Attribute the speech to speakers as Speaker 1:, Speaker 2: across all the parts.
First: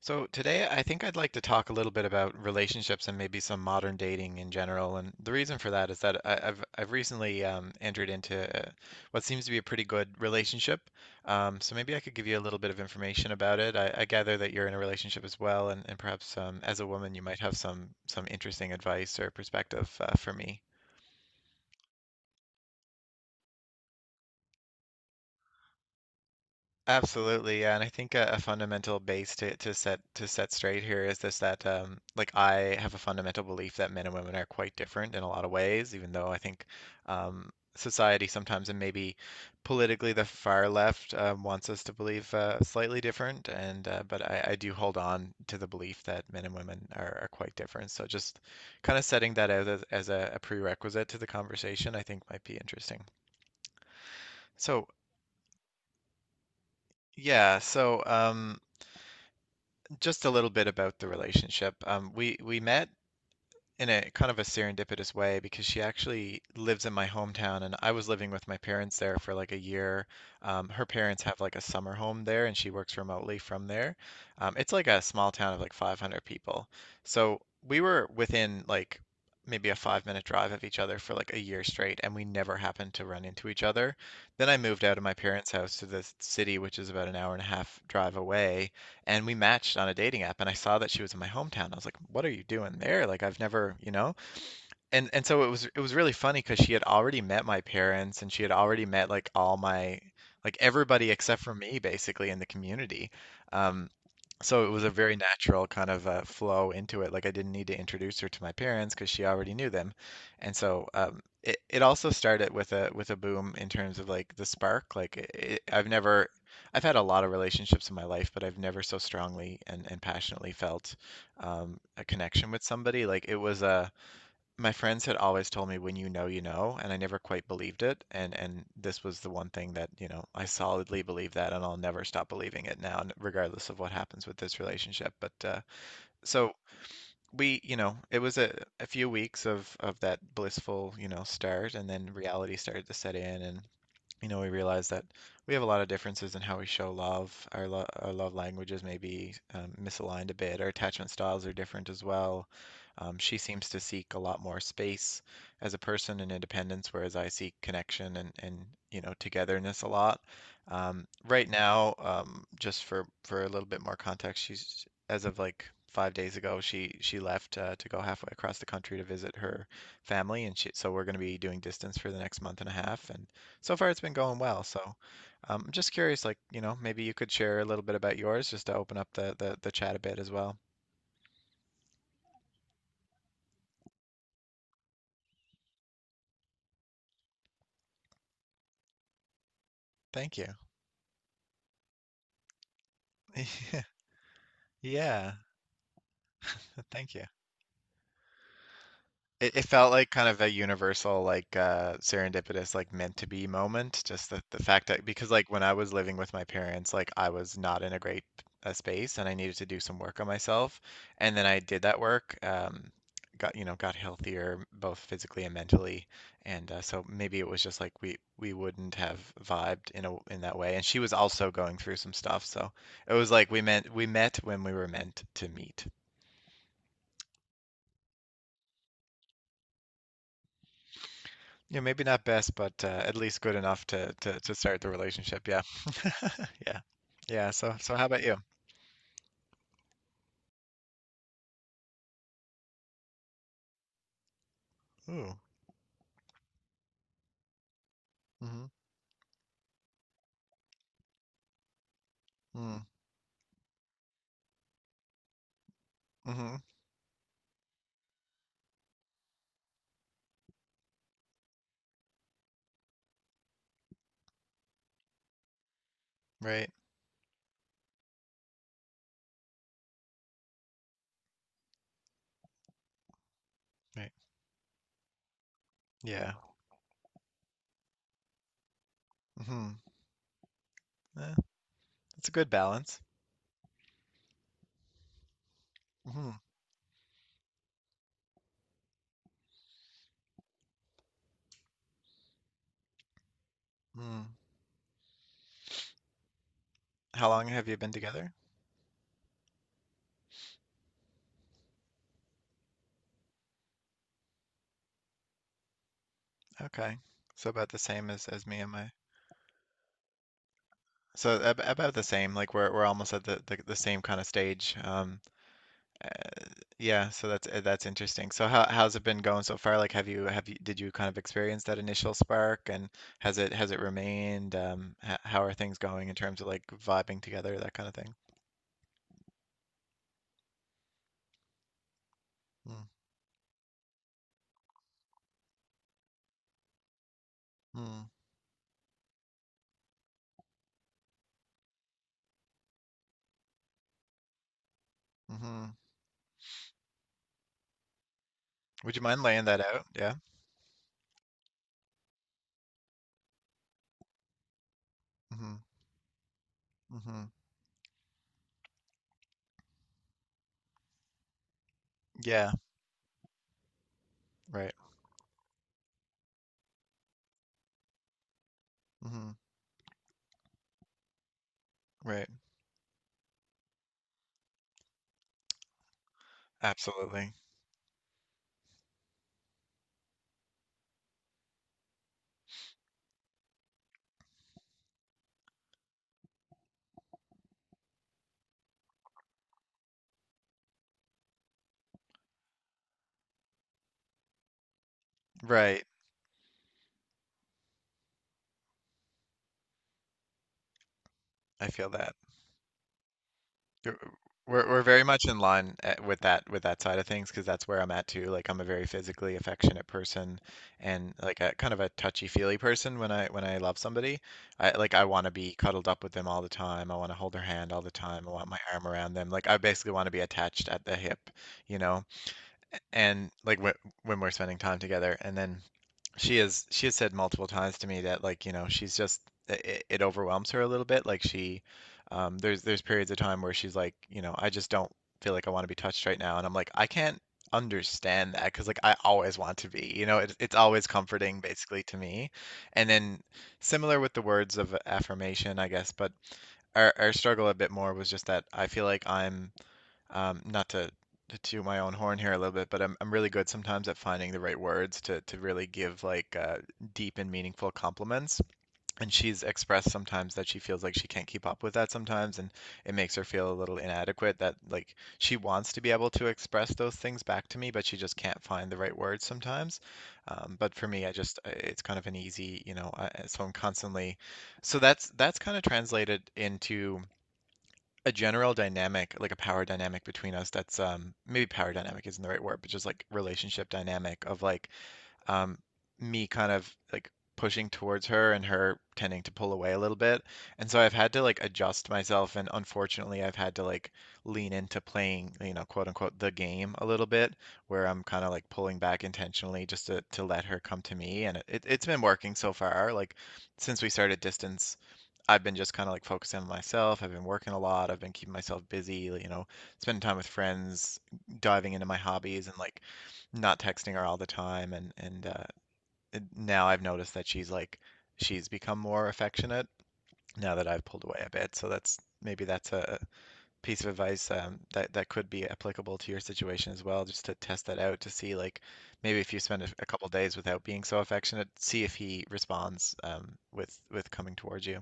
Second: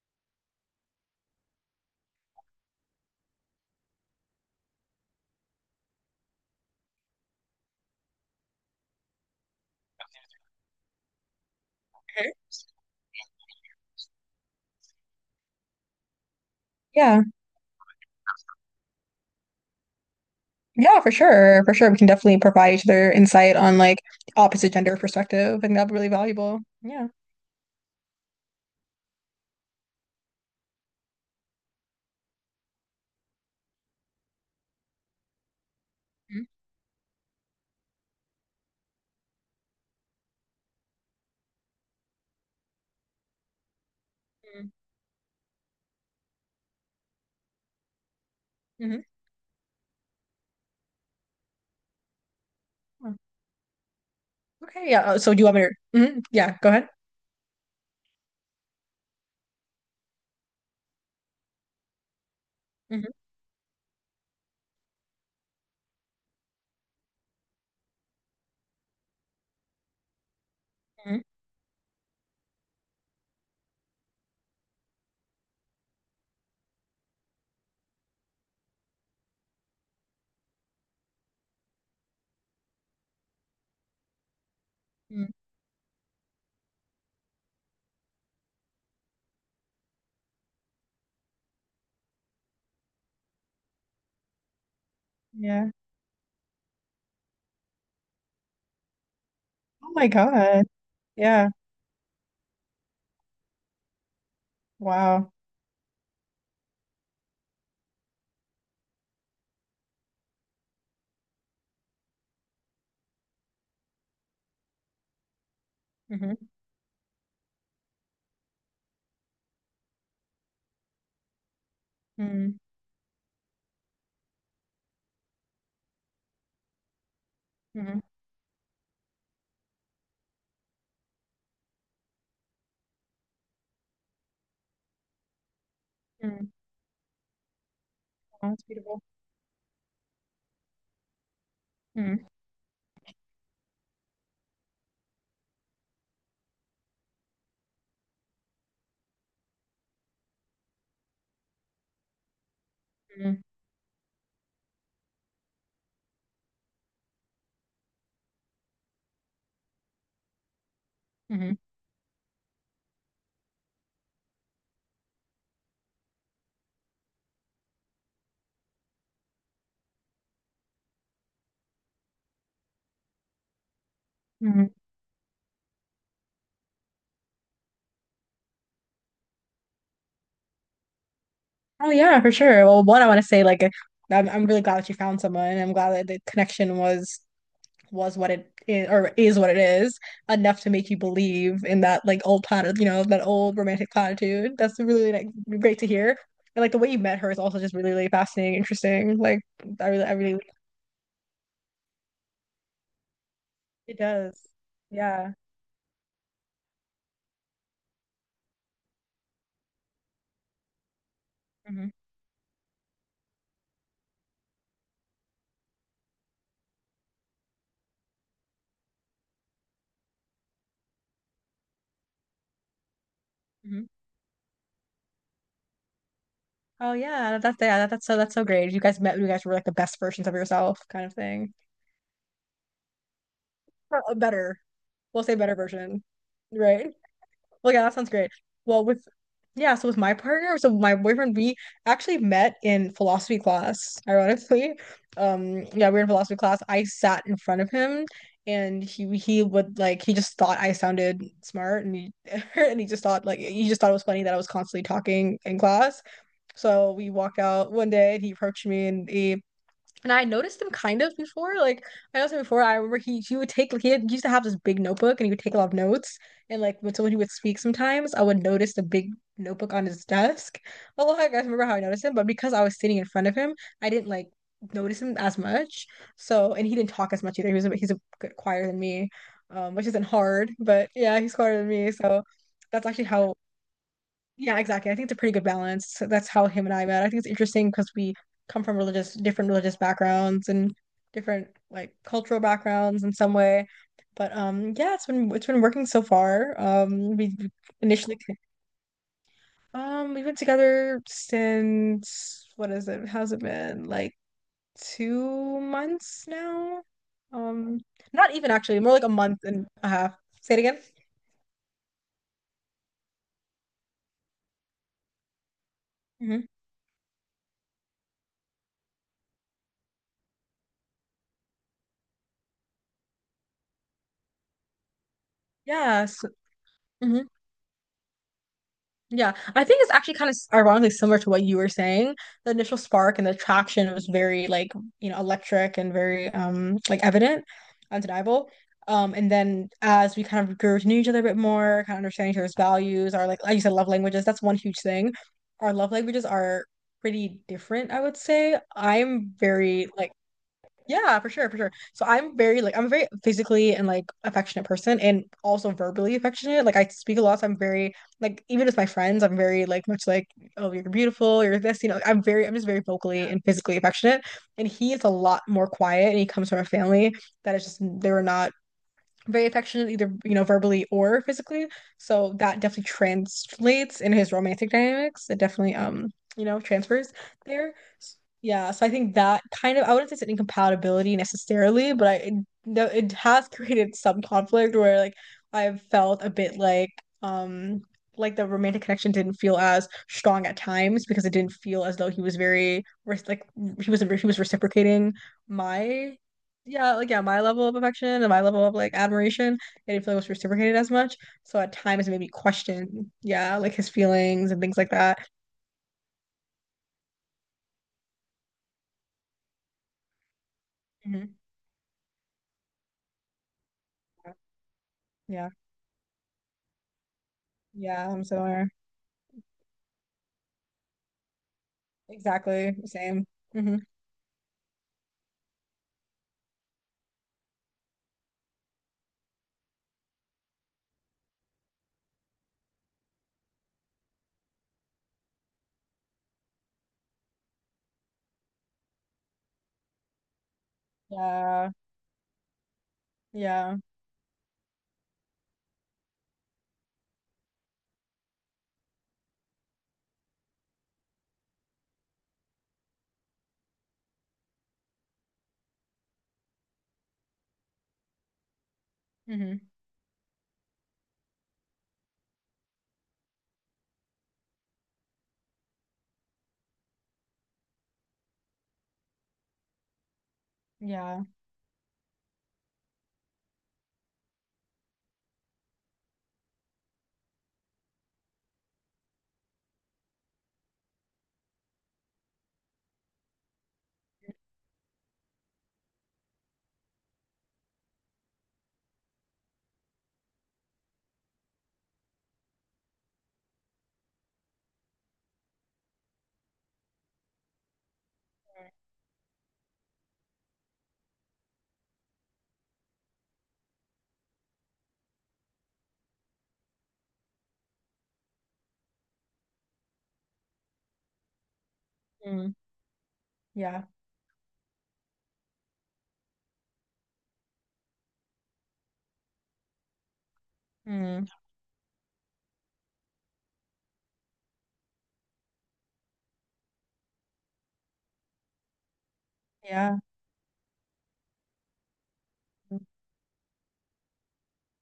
Speaker 1: So today, I think I'd like to talk a little bit about relationships and maybe some modern dating in general. And the reason for that is that I've recently entered into what seems to be a pretty good relationship. So maybe I could give
Speaker 2: Sure.
Speaker 1: you a little bit of information about it. I gather that you're in a relationship as well, and perhaps as a woman, you
Speaker 2: Yeah,
Speaker 1: might have some interesting advice or perspective for me.
Speaker 2: yeah, for sure, for sure. We can definitely provide each other insight on like opposite gender perspective, and that'd be really valuable. Yeah.
Speaker 1: Absolutely, yeah, and I think a fundamental base to set straight here is this that like I have a fundamental belief that men and women are quite different in a lot of ways, even though I think society sometimes and maybe politically the far left wants us to believe slightly different, and but I
Speaker 2: Mm-hmm.
Speaker 1: do hold on to the belief that men and women are quite different. So just kind
Speaker 2: Mm-hmm.
Speaker 1: of setting that out as, as a prerequisite to the conversation, I think might be interesting.
Speaker 2: Yeah.
Speaker 1: So
Speaker 2: Okay. Yeah. So do you want me to? Mhm. Yeah. Go ahead.
Speaker 1: yeah, so just a little bit about the relationship. We met
Speaker 2: Hmm.
Speaker 1: in a kind of a serendipitous way because she actually lives in my hometown, and I was living with my parents there for like a year. Her parents have like a summer home there, and she works remotely from there. It's like a small town of like 500 people, so we were within like maybe a 5 minute drive of each other for like a year straight, and we never happened to run into each other. Then I moved out of my
Speaker 2: Hmm.
Speaker 1: parents' house to the city, which is about an hour and a half drive away and we matched on a dating app and I saw that she was in my hometown. I was like, "What are you doing there? Like I've never, And so
Speaker 2: Yeah.
Speaker 1: it was really funny because she had already met my parents and she had already met like all
Speaker 2: Oh
Speaker 1: my
Speaker 2: my
Speaker 1: like
Speaker 2: God.
Speaker 1: everybody except
Speaker 2: Yeah.
Speaker 1: for me basically in the community. Um, so it was a very
Speaker 2: Wow.
Speaker 1: natural kind of flow into it. Like I didn't need to introduce her to my parents because she already knew them. And so it it also started with a boom in terms of like the spark. Like it, I've never,
Speaker 2: Hmm.
Speaker 1: I've had a lot of relationships in my life, but I've never so strongly and passionately felt a connection
Speaker 2: Hmm.
Speaker 1: with somebody. Like it was a my friends had always told me when you know, and I never quite believed
Speaker 2: Hmm.
Speaker 1: it. And this was the one thing that, you know, I solidly believe that and I'll never stop believing it now, regardless of what happens with this relationship. But uh,
Speaker 2: Hmm.
Speaker 1: so we, you know, it was
Speaker 2: Wow, that's
Speaker 1: a
Speaker 2: beautiful.
Speaker 1: few weeks of that blissful, you know, start and then
Speaker 2: Hmm.
Speaker 1: reality started to set in and you know, we realize that we have a lot of differences in how we show love. Our, lo our love languages may be misaligned a bit. Our attachment styles are different as well. She
Speaker 2: Hmm.
Speaker 1: seems to seek a lot more space as a person and independence, whereas I seek connection and you know, togetherness a lot. Right
Speaker 2: Hmm.
Speaker 1: now, just for a little bit more context, she's as of like 5 days ago, she left to go halfway across the country to visit her family, and she, so we're going to be doing distance for the next month and a half, and so far, it's been going well.
Speaker 2: Hmm.
Speaker 1: So, I'm just curious, like, you know, maybe you could share a little bit about yours just to open up the the chat a bit as well.
Speaker 2: Oh yeah, for sure. Well, one, I want to say like I'm really glad that you found someone. I'm glad that the connection was what it is or is what it is
Speaker 1: Thank you.
Speaker 2: enough to make you believe in that like old platitude, that old romantic platitude. That's really like
Speaker 1: Yeah,
Speaker 2: great to hear. And like the way you
Speaker 1: thank
Speaker 2: met
Speaker 1: you.
Speaker 2: her is also just really, really fascinating, interesting. Like
Speaker 1: It
Speaker 2: I
Speaker 1: felt
Speaker 2: really,
Speaker 1: like
Speaker 2: I
Speaker 1: kind of
Speaker 2: really,
Speaker 1: a universal, like serendipitous, like meant to be
Speaker 2: it
Speaker 1: moment. Just
Speaker 2: does.
Speaker 1: the fact that because
Speaker 2: Yeah.
Speaker 1: like when I was living with my parents, like I was not in a great space and I needed to do some work on myself. And then I did
Speaker 2: Hmm.
Speaker 1: that work, got you know got healthier both physically and mentally. And so maybe it was just like we wouldn't have vibed in a in that way. And she was also going through some stuff, so it was like we
Speaker 2: Hmm.
Speaker 1: meant we met when we were meant to meet.
Speaker 2: Oh yeah, that's yeah, that, that's so great. You guys met, you guys were like the best versions of yourself, kind of thing.
Speaker 1: Yeah, maybe not best, but at least good enough
Speaker 2: Or
Speaker 1: to,
Speaker 2: a
Speaker 1: to
Speaker 2: better,
Speaker 1: start the
Speaker 2: we'll say
Speaker 1: relationship.
Speaker 2: better
Speaker 1: Yeah,
Speaker 2: version,
Speaker 1: yeah,
Speaker 2: right?
Speaker 1: yeah.
Speaker 2: Well,
Speaker 1: So
Speaker 2: yeah, that
Speaker 1: so how
Speaker 2: sounds
Speaker 1: about
Speaker 2: great.
Speaker 1: you?
Speaker 2: Well, with yeah, so with my partner, so my boyfriend, we actually met in philosophy class, ironically.
Speaker 1: Ooh.
Speaker 2: Yeah, we were in philosophy class. I sat in front of him
Speaker 1: Mm-hmm.
Speaker 2: and he would like he just thought I sounded smart and he and he
Speaker 1: Mm,
Speaker 2: just thought like he just thought it was funny that I was constantly talking in class.
Speaker 1: hmm.
Speaker 2: So we walked out one day and he approached me and he and I noticed him kind of before. Like I noticed him before. I remember he would take like he used to have this big notebook and he would take a lot of notes. And
Speaker 1: Right.
Speaker 2: like when someone he would speak sometimes, I would notice the big notebook on his desk. A lot. I guys remember how I noticed him, but because I was sitting in front of him, I didn't
Speaker 1: Right.
Speaker 2: like notice him as much.
Speaker 1: Yeah.
Speaker 2: So and he didn't talk as much either. He's a good quieter than me,
Speaker 1: Mm-hmm.
Speaker 2: which isn't hard, but yeah,
Speaker 1: Eh,
Speaker 2: he's quieter than me. So
Speaker 1: that's a good
Speaker 2: that's
Speaker 1: balance.
Speaker 2: actually how Yeah, exactly. I think it's a pretty good balance. So that's
Speaker 1: Mm-hmm.
Speaker 2: how him and I met. I think it's interesting because we come from religious, different religious backgrounds and different like cultural backgrounds in some way.
Speaker 1: Mm.
Speaker 2: But yeah, it's been working so far.
Speaker 1: How long have you been
Speaker 2: Initially
Speaker 1: together?
Speaker 2: we've been together since what is it? How's it been? Like 2 months now?
Speaker 1: Okay. So about
Speaker 2: Um,
Speaker 1: the same
Speaker 2: not
Speaker 1: as
Speaker 2: even
Speaker 1: me and
Speaker 2: actually,
Speaker 1: my.
Speaker 2: more like a month and a half. Say it again.
Speaker 1: So ab about the same. Like we're almost at the same kind of stage.
Speaker 2: Hmm.
Speaker 1: Yeah, so that's interesting. So how how's it been going so far? Like, have you did you kind of experience that initial spark, and has it remained? H how are things
Speaker 2: Yeah.
Speaker 1: going in
Speaker 2: So,
Speaker 1: terms of like vibing
Speaker 2: mm-hmm.
Speaker 1: together, that kind of thing?
Speaker 2: Yeah, I think it's actually kind of ironically similar to what you were saying. The initial spark and the attraction was very like, electric and very like evident,
Speaker 1: Mm-hmm.
Speaker 2: undeniable. And then as we kind of grew to know each other a bit more, kind of understanding each other's values, our like you said, love languages, that's one huge thing.
Speaker 1: Mm-hmm.
Speaker 2: Our love languages are pretty different, I would say.
Speaker 1: Would you mind
Speaker 2: I'm
Speaker 1: laying that out?
Speaker 2: very like
Speaker 1: Yeah.
Speaker 2: yeah, for sure, for sure. So I'm a very physically and like affectionate person and
Speaker 1: Mm-hmm.
Speaker 2: also verbally affectionate. Like I speak a
Speaker 1: Mm-hmm.
Speaker 2: lot, so I'm very like even with my friends, I'm very like much like, oh, you're beautiful, you're this, I'm very
Speaker 1: Yeah.
Speaker 2: I'm just very vocally and physically affectionate. And
Speaker 1: Right.
Speaker 2: he is a lot more quiet and he comes from a family that is just they were not
Speaker 1: Mm-hmm.
Speaker 2: very affectionate, either, you know, verbally or physically.
Speaker 1: Right.
Speaker 2: So that definitely translates in his romantic dynamics. It definitely, transfers
Speaker 1: Absolutely.
Speaker 2: there. S- Yeah, so I think that kind of, I wouldn't say it's an incompatibility necessarily, but I, it, no, it has created some conflict where like I've felt a bit um, like the romantic connection didn't feel as strong at times because it didn't feel as though he was very, res- like he was reciprocating
Speaker 1: Right.
Speaker 2: my yeah, like yeah, my level of affection and my level of like admiration, I didn't feel it was reciprocated as much. So
Speaker 1: I
Speaker 2: at
Speaker 1: feel
Speaker 2: times it
Speaker 1: that.
Speaker 2: made me question, yeah, like his
Speaker 1: You're-
Speaker 2: feelings and
Speaker 1: We're
Speaker 2: things
Speaker 1: we're
Speaker 2: like
Speaker 1: very
Speaker 2: that.
Speaker 1: much in line at, with that side of things because that's where I'm at too. Like I'm a very physically affectionate person and
Speaker 2: Hmm.
Speaker 1: like a kind of a touchy-feely person when I love somebody. I like I want to
Speaker 2: Yeah,
Speaker 1: be cuddled up with them all the time. I want to hold their hand all the
Speaker 2: yeah, I'm
Speaker 1: time. I want my
Speaker 2: similar.
Speaker 1: arm around them. Like I basically want to be attached at the hip, you know?
Speaker 2: Exactly, same.
Speaker 1: And like wh
Speaker 2: Hmm.
Speaker 1: when we're spending time together and then she has said multiple times to me that like, you know, she's just it, it overwhelms her a little bit. Like she there's periods of time where she's like, you know, I just don't feel like I want to be touched right now. And I'm like, I can't understand that because like I always want to be, you know, it's always comforting
Speaker 2: Yeah,
Speaker 1: basically to me. And then
Speaker 2: yeah.
Speaker 1: similar with the words of affirmation, I guess, but our struggle a bit more was just that I feel like I'm not to, to toot my own horn here a little bit, but I'm really good sometimes at finding the right words to really give like deep and meaningful compliments. And she's
Speaker 2: Hmm.
Speaker 1: expressed sometimes that she feels like she can't keep up with that sometimes, and it makes her feel a little inadequate that like she wants to be able to express those things back to me, but she just can't find the right words sometimes. But for me, I
Speaker 2: Yeah.
Speaker 1: just it's kind of an easy, you know, I, so I'm constantly, so that's kind of translated into a general dynamic, like a power dynamic between us that's maybe power dynamic isn't the right word, but just like relationship dynamic of like um me kind of like pushing towards her and her tending to pull away a little bit. And so I've had to like adjust myself and unfortunately I've had to like lean into playing, you know, quote unquote the game a little bit where I'm kind of like pulling back intentionally just to let her come to me and it, it's been working so far. Like since we started distance I've been just kind of like focusing on myself. I've been working a lot. I've been keeping myself busy, like, you know, spending time with friends, diving into my hobbies
Speaker 2: Mm.
Speaker 1: and like not
Speaker 2: Yeah.
Speaker 1: texting her all the time. And now I've noticed that she's like she's become more affectionate now that I've pulled away
Speaker 2: Mm.
Speaker 1: a bit. So that's maybe that's a piece of advice that that could be applicable to your situation as well, just to test that out to see like maybe if you spend a
Speaker 2: Yeah.
Speaker 1: couple days without being so affectionate, see if he responds with coming towards you.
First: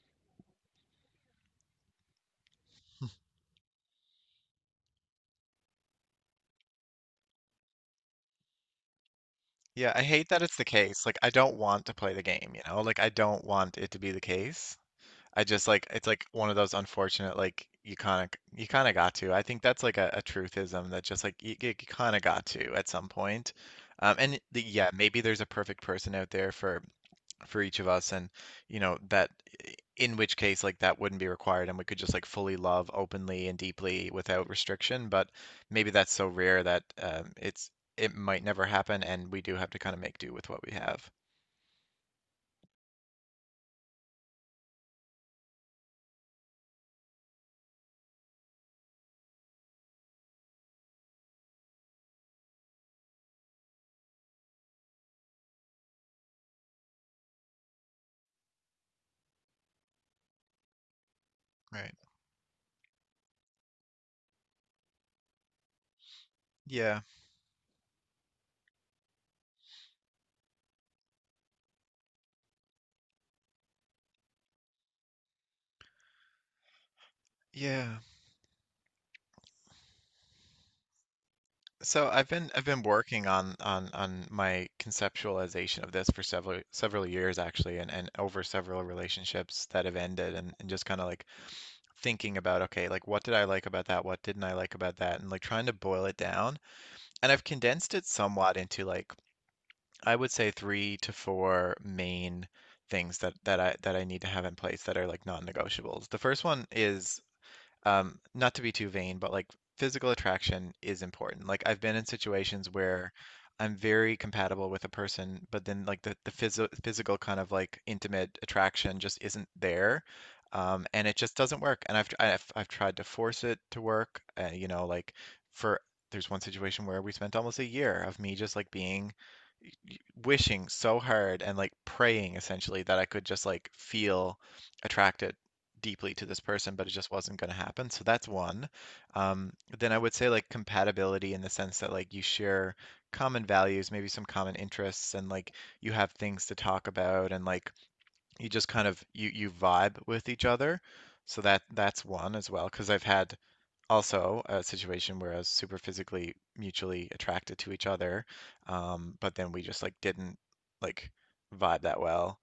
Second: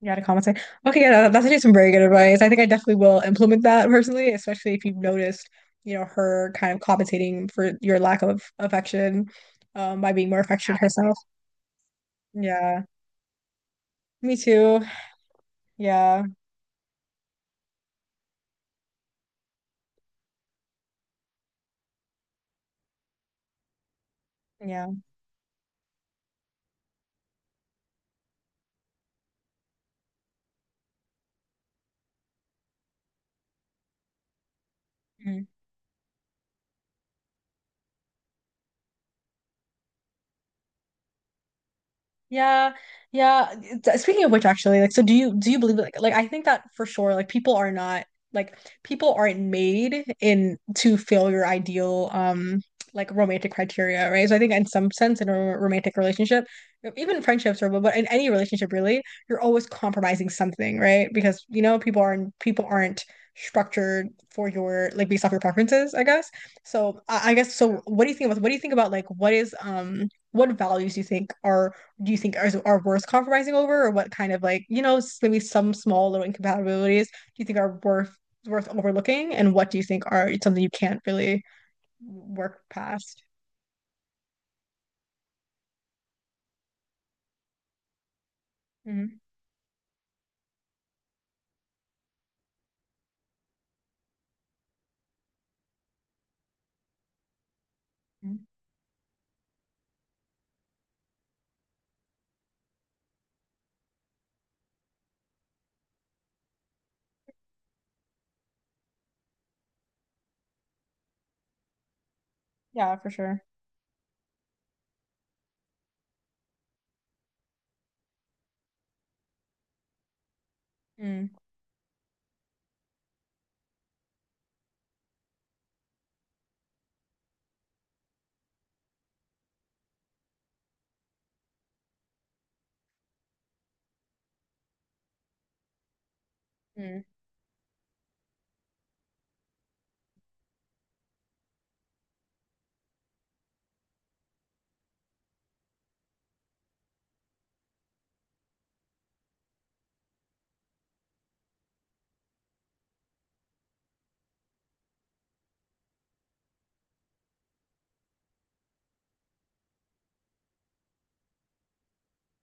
Speaker 2: Yeah, to compensate. Okay, yeah, that- that's actually some very good advice. I think I definitely will implement that personally, especially if you've noticed, you know, her kind of compensating for your lack of affection,
Speaker 1: Yeah, I
Speaker 2: by
Speaker 1: hate
Speaker 2: being more
Speaker 1: that it's the
Speaker 2: affectionate
Speaker 1: case.
Speaker 2: herself.
Speaker 1: Like, I don't want to play the game, you know?
Speaker 2: Yeah,
Speaker 1: Like, I don't want it to be the
Speaker 2: me
Speaker 1: case.
Speaker 2: too.
Speaker 1: I just like it's
Speaker 2: Yeah,
Speaker 1: like one of those unfortunate like you kind of got to. I think that's like a truthism that just like you kind of got to at some point.
Speaker 2: yeah.
Speaker 1: Maybe there's a perfect person out there for each of us and you know that in which case like that wouldn't be required and we could just like fully love openly and deeply without restriction, but maybe that's so rare that it's it might never happen, and we do have to kind of make do with what we have.
Speaker 2: Yeah, yeah. Th- Speaking of which, actually, like, so do you believe like I think that for sure, like people are not like people aren't made in to fill your ideal like romantic criteria, right? So I think in some sense, in a ro- romantic relationship, e-, even friendships or but in any relationship really, you're always compromising something, right? Because
Speaker 1: Right.
Speaker 2: people aren't structured for your like based off your preferences, I guess.
Speaker 1: Yeah,
Speaker 2: So I guess so. What do you think about what do you think about like what is what values do you think are do you think are worth compromising over, or what kind of like, s- maybe some small little incompatibilities do you think are
Speaker 1: yeah.
Speaker 2: worth worth overlooking, and what do you think are something you can't really
Speaker 1: so I've been
Speaker 2: work
Speaker 1: I've been
Speaker 2: past?
Speaker 1: working on my conceptualization of this for several years, actually, and over several
Speaker 2: Hmm.
Speaker 1: relationships that have ended, and just kind of like thinking about, okay, like what did I like about that? What didn't I like about that? And like trying to boil it down. And I've condensed it somewhat into like I would say three to four main things that I need to have in place that are like non-negotiables. The first one is, not to be too vain, but like physical attraction is important. Like I've been in situations
Speaker 2: Yeah, for
Speaker 1: where
Speaker 2: sure.
Speaker 1: I'm very compatible with a person, but then like the physical kind of like intimate attraction just isn't there. And it just
Speaker 2: Mm-hmm.
Speaker 1: doesn't work. And I've tried to force it to work. You know, like for there's one situation where we spent almost a year of me just like being y- wishing so hard and like praying essentially that I could just like feel attracted deeply to this person, but it
Speaker 2: Yeah.
Speaker 1: just wasn't going to happen. So that's one. Um, then I would say like compatibility in the sense that like you share common values, maybe some common interests, and like you have things to talk about, and like you just kind of you vibe with each other. So that that's one as well, because I've had also a situation where I was super physically mutually attracted to each other, but then we just like didn't like vibe that well.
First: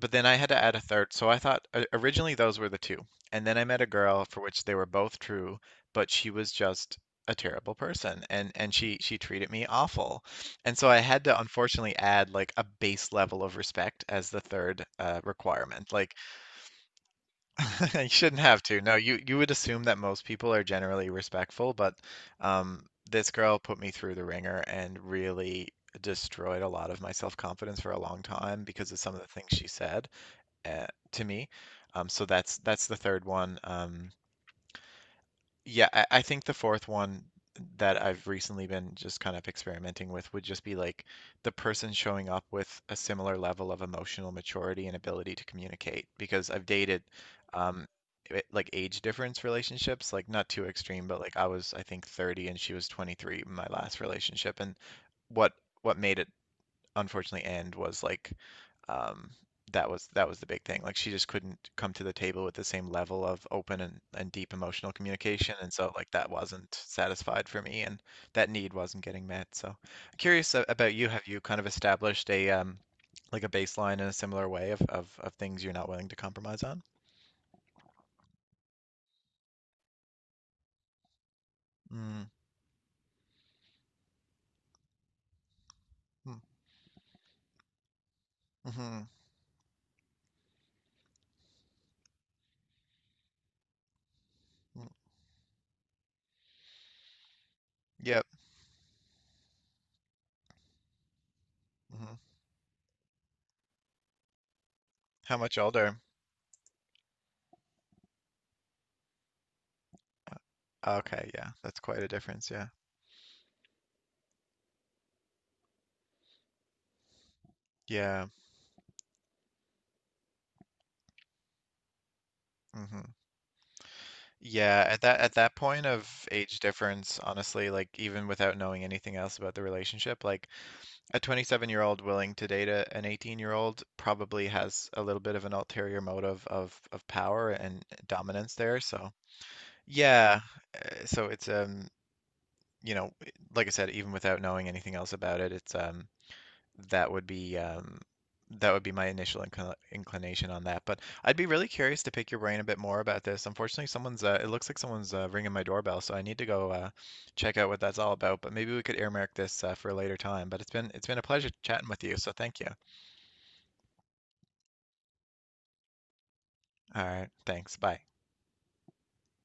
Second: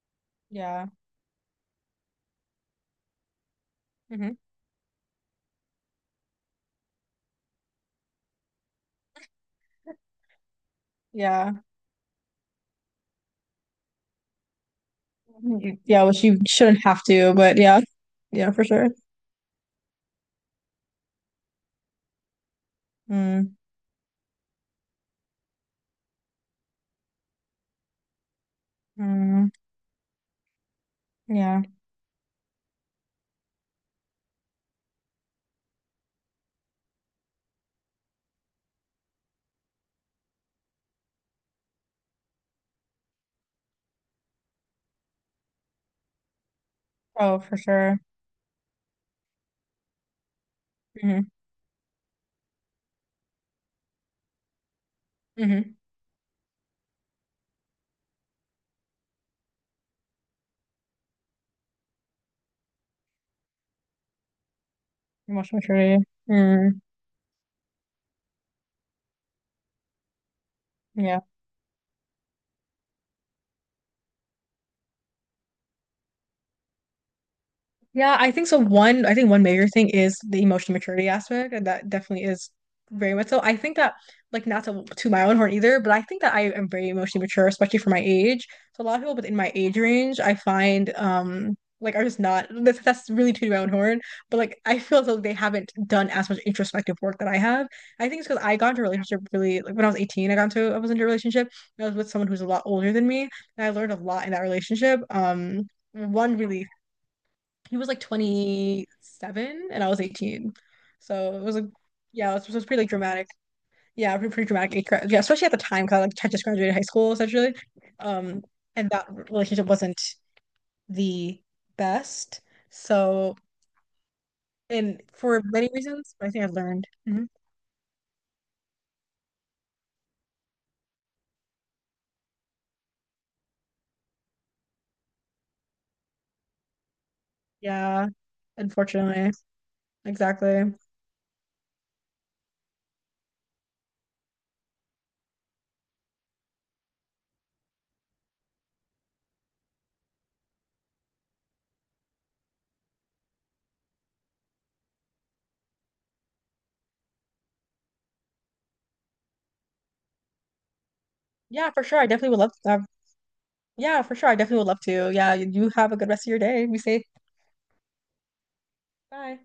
Speaker 1: But then I had to add a third. So I thought originally those were the two. And then I met a girl
Speaker 2: Hmm.
Speaker 1: for which they were both true, but she was just a terrible person, and she treated me awful. And so I had to
Speaker 2: Yeah.
Speaker 1: unfortunately add like a base level of respect as the third
Speaker 2: Mhm.
Speaker 1: requirement.
Speaker 2: Yeah,
Speaker 1: Like,
Speaker 2: which you shouldn't have to, but yeah.
Speaker 1: you shouldn't
Speaker 2: Yeah,
Speaker 1: have
Speaker 2: for
Speaker 1: to.
Speaker 2: sure.
Speaker 1: No, you would assume that most people are generally respectful, but um this
Speaker 2: Mm.
Speaker 1: girl put me through the ringer and really destroyed a lot of my self-confidence for a long time because of some of the things
Speaker 2: Mm.
Speaker 1: she said uh, to me.
Speaker 2: Yeah.
Speaker 1: So that's the third one. Yeah, I think the fourth one that I've recently been just kind of experimenting with would just be like the person showing up with a similar level of emotional maturity and ability to communicate, because I've dated
Speaker 2: Oh, for
Speaker 1: um,
Speaker 2: sure.
Speaker 1: like age difference relationships, like not too extreme, but
Speaker 2: Mm-hmm.
Speaker 1: like I was I think 30 and she was 23 in my last relationship. And what
Speaker 2: Mm-hmm.
Speaker 1: what made it unfortunately end was like um that was the big thing. Like she just couldn't come to the table with the same level of open and deep emotional communication.
Speaker 2: Emotional
Speaker 1: And so
Speaker 2: maturity.
Speaker 1: like that wasn't
Speaker 2: Mm.
Speaker 1: satisfied for me, and that need wasn't getting met. So I'm curious about you.
Speaker 2: Yeah.
Speaker 1: Have you kind of established a like a baseline in a similar way of of things you're not willing to compromise on?
Speaker 2: Yeah, I think so. One, I think one major thing is the emotional maturity aspect, and that definitely
Speaker 1: Mm,
Speaker 2: is very much so. I think that, like, not to to my own horn either, but I think that
Speaker 1: mm,
Speaker 2: I am very emotionally mature, especially for my age. So a lot of
Speaker 1: mhm,
Speaker 2: people within my age range, I find, like, are just not. That's really to my own horn, but like, I
Speaker 1: mm,
Speaker 2: feel as though they haven't done as much introspective work that I have. I think
Speaker 1: yep.
Speaker 2: it's because I got into a relationship really like when I was 18. I was into a relationship. And I was with
Speaker 1: Mhm.
Speaker 2: someone who's a lot older than me, and I learned a lot in that relationship.
Speaker 1: How much
Speaker 2: Um,
Speaker 1: older?
Speaker 2: one really he was like 27 and I was
Speaker 1: Uh,
Speaker 2: 18.
Speaker 1: Okay,
Speaker 2: So it
Speaker 1: yeah.
Speaker 2: was like,
Speaker 1: That's quite a
Speaker 2: yeah,
Speaker 1: difference,
Speaker 2: it was
Speaker 1: yeah.
Speaker 2: pretty like dramatic. Yeah, pretty, pretty dramatic. Age gra- Yeah, especially at the time because I like I just graduated high school essentially.
Speaker 1: Yeah.
Speaker 2: Um, and that relationship wasn't the best.
Speaker 1: Mhm.
Speaker 2: So,
Speaker 1: Yeah,
Speaker 2: and
Speaker 1: at
Speaker 2: for
Speaker 1: that
Speaker 2: many
Speaker 1: point
Speaker 2: reasons,
Speaker 1: of
Speaker 2: I think I've
Speaker 1: age
Speaker 2: learned.
Speaker 1: difference,
Speaker 2: Mhm.
Speaker 1: honestly, like even without knowing anything else about the relationship, like a 27-year-old willing to date a, an 18-year-old probably has a little bit of an ulterior motive of power and
Speaker 2: Yeah,
Speaker 1: dominance there. So,
Speaker 2: unfortunately.
Speaker 1: yeah,
Speaker 2: Exactly.
Speaker 1: so it's you know, like I said, even without knowing anything else about it, it's that would be um, that would be my initial inclination on that. But I'd be really curious to pick your brain a bit more about this. Unfortunately, someone's it looks like someone's ringing my doorbell, so I need to go check out what that's all about. But maybe we could earmark this for a later time. But it's been a pleasure
Speaker 2: Yeah, for
Speaker 1: chatting
Speaker 2: sure.
Speaker 1: with
Speaker 2: I
Speaker 1: you, so
Speaker 2: definitely would love
Speaker 1: thank you.
Speaker 2: to have, yeah, for sure. I definitely would love to. Yeah, you have a good rest of your day. Be safe.
Speaker 1: All right, thanks. Bye.
Speaker 2: Bye.